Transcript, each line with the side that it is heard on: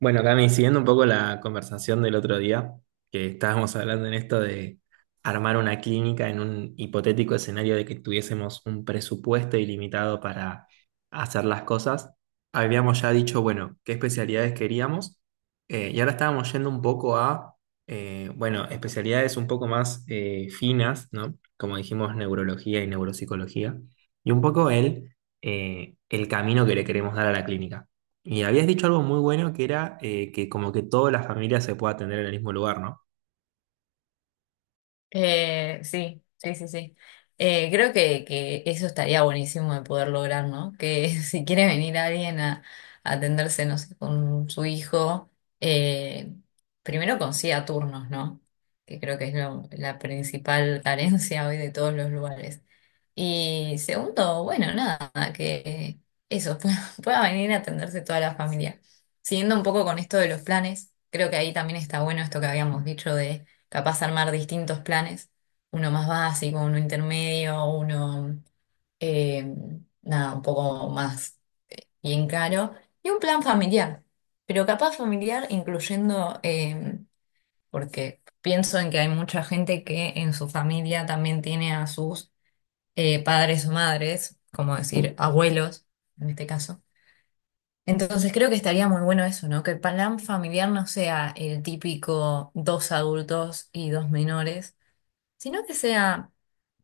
right: Bueno, Cami, siguiendo un poco la conversación del otro día, que estábamos hablando en esto de armar una clínica en un hipotético escenario de que tuviésemos un presupuesto ilimitado para hacer las cosas, habíamos ya dicho, bueno, qué especialidades queríamos, y ahora estábamos yendo un poco a, bueno, especialidades un poco más finas, ¿no? Como dijimos, neurología y neuropsicología, y un poco el camino que le queremos dar a la clínica. Y habías dicho algo muy bueno que era que como que toda la familia se pueda atender en el mismo lugar, ¿no?
left: Sí, sí, sí, sí. Creo que eso estaría buenísimo de poder lograr, ¿no? Que si quiere venir alguien a atenderse, no sé, con su hijo, eh, primero consiga turnos, ¿no? Que creo que es la principal carencia hoy de todos los lugares. Y segundo, bueno, nada, que eso, pueda, pueda venir a atenderse toda la familia. Siguiendo un poco con esto de los planes, creo que ahí también está bueno esto que habíamos dicho capaz armar distintos planes, uno más básico, uno intermedio, uno, eh, nada, un poco más bien caro, y un plan familiar, pero capaz familiar incluyendo, porque pienso en que hay mucha gente que en su familia también tiene a sus padres o madres, como decir, abuelos, en este caso. Entonces creo que estaría muy bueno eso, ¿no? Que el plan familiar no sea el típico dos adultos y dos menores sino que sea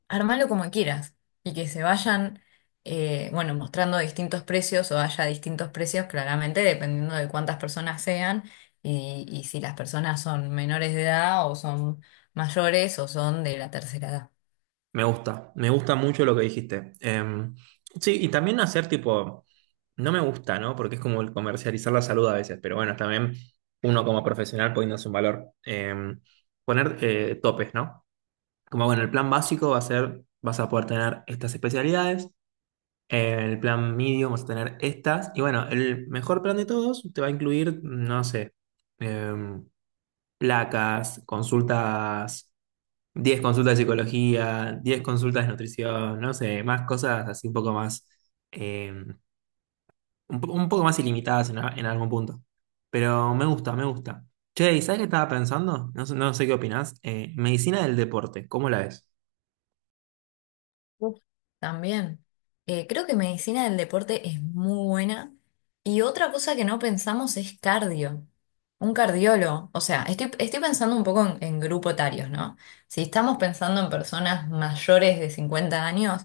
left: armarlo como quieras y que se vayan, bueno, mostrando distintos precios o haya distintos precios claramente dependiendo de cuántas personas sean y si las personas son menores de edad o son mayores o son de la tercera edad.
right: Me gusta mucho lo que dijiste. Sí, y también hacer tipo, no me gusta, ¿no? Porque es como el comercializar la salud a veces, pero bueno, también uno como profesional poniéndose un valor. Poner topes, ¿no? Como bueno, el plan básico va a ser, vas a poder tener estas especialidades, el plan medium vas a tener estas, y bueno, el mejor plan de todos te va a incluir, no sé. em, Placas, consultas, 10 consultas de psicología, 10 consultas de nutrición, no sé, más cosas así un poco más, eh, un poco más ilimitadas en, en algún punto. Pero me gusta, me gusta. Che, ¿y sabes qué estaba pensando? No, no sé qué opinás. Medicina del deporte, ¿cómo la ves?
left: Uf, también. Creo que medicina del deporte es muy buena. Y otra cosa que no pensamos es cardio. Un cardiólogo. O sea, estoy pensando un poco en grupos etarios, ¿no? Si estamos pensando en personas mayores de 50 años,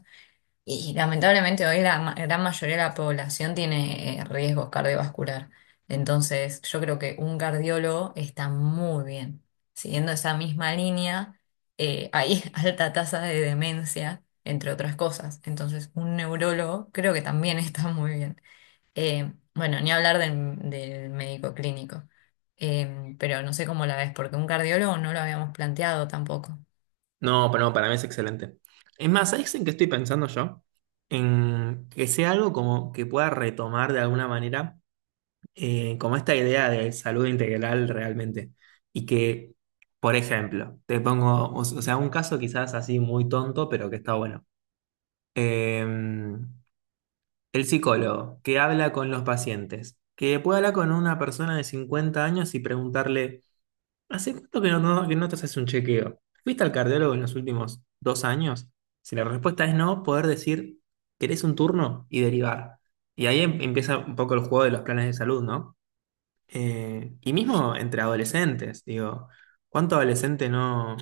left: y lamentablemente hoy la gran mayoría de la población tiene riesgos cardiovascular. Entonces, yo creo que un cardiólogo está muy bien. Siguiendo esa misma línea, hay alta tasa de demencia, entre otras cosas. Entonces, un neurólogo creo que también está muy bien. Bueno, ni hablar del médico clínico. Pero no sé cómo la ves, porque un cardiólogo no lo habíamos planteado tampoco.
right: No, pero no, para mí es excelente. Es más, ¿sabes en qué estoy pensando yo? En que sea algo como que pueda retomar de alguna manera como esta idea de salud integral realmente. Y que, por ejemplo, te pongo, o sea, un caso quizás así muy tonto, pero que está bueno. Eh, el psicólogo que habla con los pacientes, que puede hablar con una persona de 50 años y preguntarle, ¿hace cuánto que que no te haces un chequeo? ¿Fuiste al cardiólogo en los últimos 2 años? Si la respuesta es no, poder decir, ¿querés un turno? Y derivar. Y ahí empieza un poco el juego de los planes de salud, ¿no? Y mismo entre adolescentes, digo, ¿cuánto adolescente no...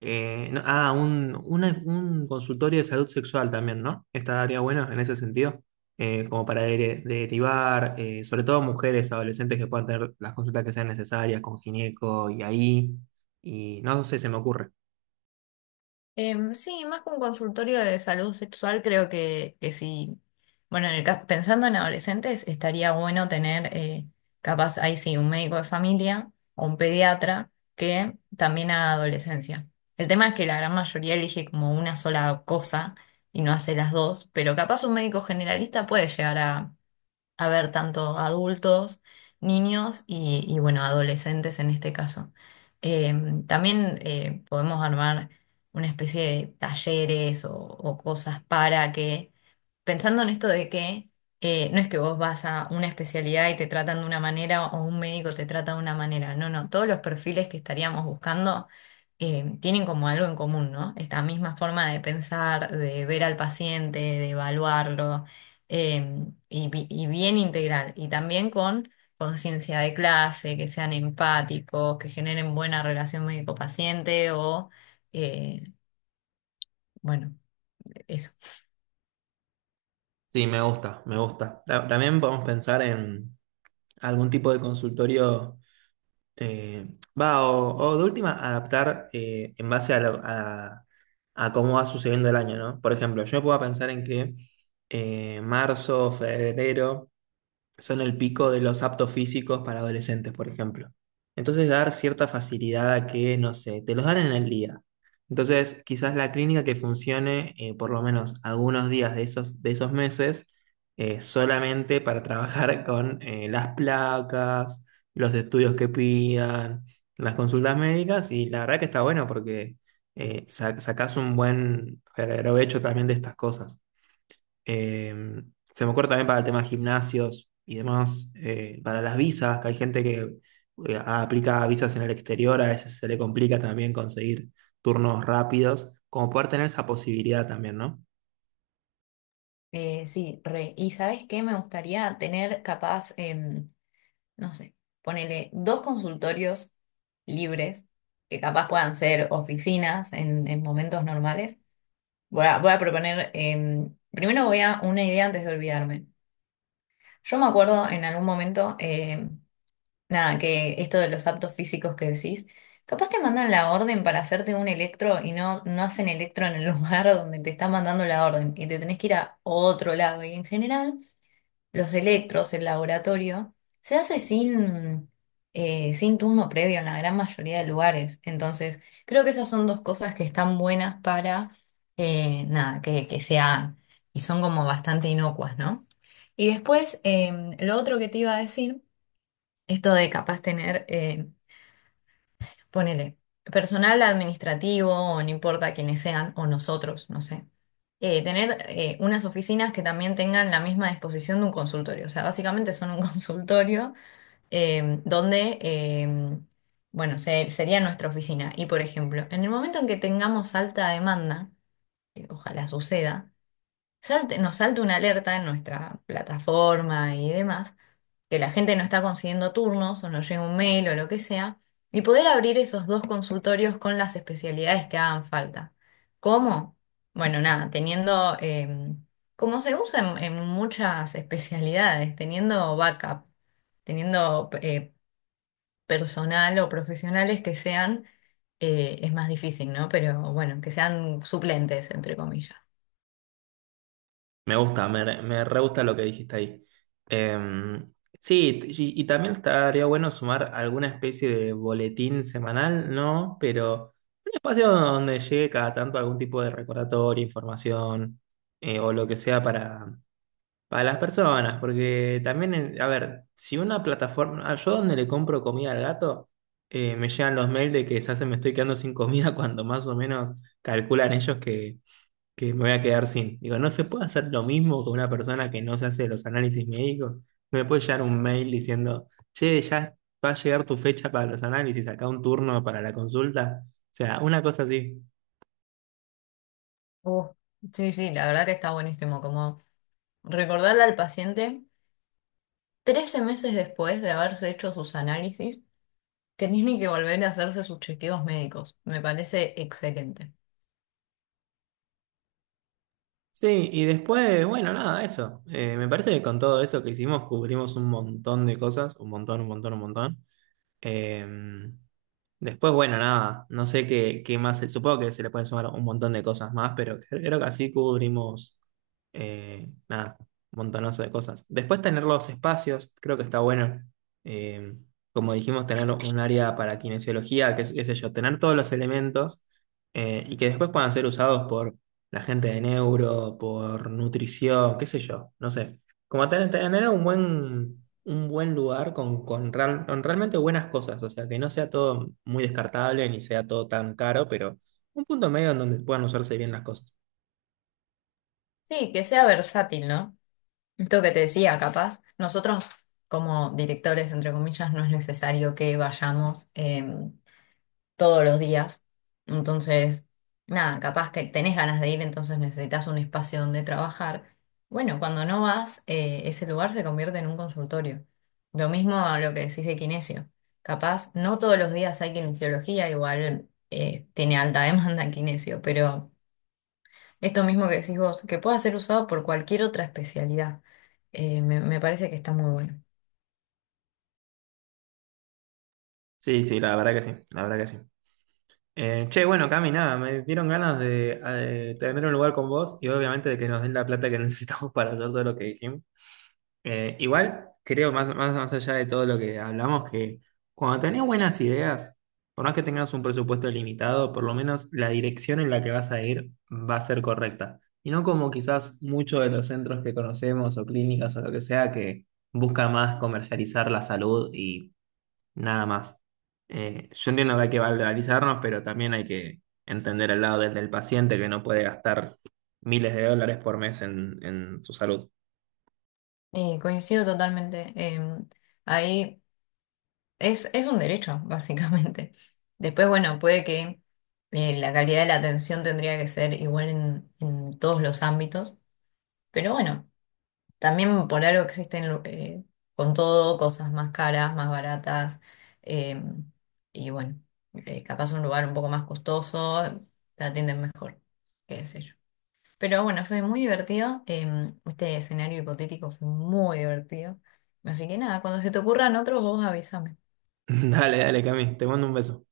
right: un consultorio de salud sexual también, ¿no? Estaría bueno en ese sentido, como para derivar, sobre todo mujeres adolescentes que puedan tener las consultas que sean necesarias con gineco y ahí, y no sé, se me ocurre.
left: Em, sí, más que un consultorio de salud sexual, creo que sí. Bueno, en pensando en adolescentes, estaría bueno tener, capaz, ahí sí, un médico de familia o un pediatra que también haga adolescencia. El tema es que la gran mayoría elige como una sola cosa y no hace las dos, pero capaz un médico generalista puede llegar a ver tanto adultos, niños y bueno, adolescentes en este caso. Eh, También podemos armar una especie de talleres o cosas para que pensando en esto de que no es que vos vas a una especialidad y te tratan de una manera o un médico te trata de una manera. No, no, todos los perfiles que estaríamos buscando tienen como algo en común, ¿no? Esta misma forma de pensar, de ver al paciente, de evaluarlo y, y bien integral. Y también con conciencia de clase, que sean empáticos, que generen buena relación médico-paciente o, eh, bueno, eso.
right: Sí, me gusta, me gusta. También podemos pensar en algún tipo de consultorio. Eh, o de última, adaptar en base a, a cómo va sucediendo el año, ¿no? Por ejemplo, yo puedo pensar en que marzo, febrero son el pico de los aptos físicos para adolescentes, por ejemplo. Entonces, dar cierta facilidad a que, no sé, te los dan en el día. Entonces, quizás la clínica que funcione por lo menos algunos días de esos meses solamente para trabajar con las placas, los estudios que pidan, las consultas médicas y la verdad que está bueno porque sacás un buen provecho también de estas cosas. Eh, Se me ocurre también para el tema de gimnasios y demás, para las visas, que hay gente que aplica visas en el exterior, a veces se le complica también conseguir turnos rápidos, como poder tener esa posibilidad también, ¿no?
left: Sí, re. ¿Y sabes qué? Me gustaría tener capaz, em, no sé, ponele dos consultorios libres, que capaz puedan ser oficinas en momentos normales. Voy a proponer, em, primero voy a una idea antes de olvidarme. Yo me acuerdo en algún momento, em, nada, que esto de los aptos físicos que decís, capaz te mandan la orden para hacerte un electro y no, no hacen electro en el lugar donde te están mandando la orden y te tenés que ir a otro lado. Y en general los electros, el laboratorio, se hace sin, sin turno previo en la gran mayoría de lugares. Entonces, creo que esas son dos cosas que están buenas para, nada, que se Y son como bastante inocuas, ¿no? Y después, em, lo otro que te iba a decir, esto de capaz tener ponele, personal administrativo, o no importa quiénes sean, o nosotros, no sé, tener unas oficinas que también tengan la misma disposición de un consultorio. O sea, básicamente son un consultorio donde, bueno, sería nuestra oficina. Y por ejemplo, en el momento en que tengamos alta demanda, que ojalá suceda, nos salte una alerta en nuestra plataforma y demás que la gente no está consiguiendo turnos o no llega un mail o lo que sea, y poder abrir esos dos consultorios con las especialidades que hagan falta. ¿Cómo? Bueno, nada, teniendo, como se usa en muchas especialidades, teniendo backup, teniendo personal o profesionales que sean, es más difícil, ¿no? Pero bueno, que sean suplentes, entre comillas.
right: Me gusta, me re gusta lo que dijiste ahí. Eh, sí, y también estaría bueno sumar alguna especie de boletín semanal, ¿no? Pero un espacio donde llegue cada tanto algún tipo de recordatorio, información o lo que sea para. Para las personas, porque también, a ver, si una plataforma, ah, yo donde le compro comida al gato, me llegan los mails de que ya se me estoy quedando sin comida cuando más o menos calculan ellos que me voy a quedar sin. Digo, no se puede hacer lo mismo con una persona que no se hace los análisis médicos. No me puede llegar un mail diciendo, che, ya va a llegar tu fecha para los análisis, acá un turno para la consulta. O sea, una cosa así.
left: Uh, sí, sí, la verdad que está buenísimo, como recordarle al paciente 13 meses después de haberse hecho sus análisis, que tiene que volver a hacerse sus chequeos médicos. Me parece excelente.
right: Sí, y después, bueno, nada, eso. Me parece que con todo eso que hicimos cubrimos un montón de cosas, un montón, un montón, un montón. Em, Después, bueno, nada, no sé qué, qué más, supongo que se le pueden sumar un montón de cosas más, pero creo que así cubrimos, nada, un montonazo de cosas. Después tener los espacios, creo que está bueno. Em, Como dijimos, tener un área para kinesiología, qué sé yo, tener todos los elementos y que después puedan ser usados por la gente de neuro, por nutrición, qué sé yo, no sé. Como tener un buen lugar con, con realmente buenas cosas, o sea, que no sea todo muy descartable ni sea todo tan caro, pero un punto medio en donde puedan usarse bien las cosas.
left: Sí, que sea versátil, ¿no? Esto que te decía, capaz, nosotros como directores, entre comillas, no es necesario que vayamos, todos los días. Entonces, nada, capaz que tenés ganas de ir, entonces necesitas un espacio donde trabajar. Bueno, cuando no vas, ese lugar se convierte en un consultorio. Lo mismo a lo que decís de kinesio. Capaz, no todos los días hay kinesiología, igual tiene alta demanda kinesio, pero esto mismo que decís vos, que pueda ser usado por cualquier otra especialidad, me parece que está muy bueno.
right: Sí, sí, la verdad que sí, la verdad que sí. Che, bueno, Cami, nada, me dieron ganas de, tener un lugar con vos y obviamente de que nos den la plata que necesitamos para hacer todo lo que dijimos. Igual, creo, más, más, más allá de todo lo que hablamos, que cuando tenés buenas ideas, por más que tengas un presupuesto limitado, por lo menos la dirección en la que vas a ir va a ser correcta. Y no como quizás muchos de los centros que conocemos o clínicas o lo que sea que busca más comercializar la salud y nada más. Yo entiendo que hay que valorizarnos, pero también hay que entender el lado del, del paciente que no puede gastar miles de dólares por mes en su salud.
left: Y coincido totalmente, em, ahí. Es un derecho, básicamente. Después, bueno, puede que la calidad de la atención tendría que ser igual en todos los ámbitos, pero bueno, también por algo existen con todo cosas más caras, más baratas, eh, y bueno, capaz un lugar un poco más costoso, te atienden mejor, qué sé yo. Pero bueno, fue muy divertido, este escenario hipotético fue muy divertido, así que nada, cuando se te ocurran otros, vos avísame.
right: Dale, dale, Cami, te mando un beso.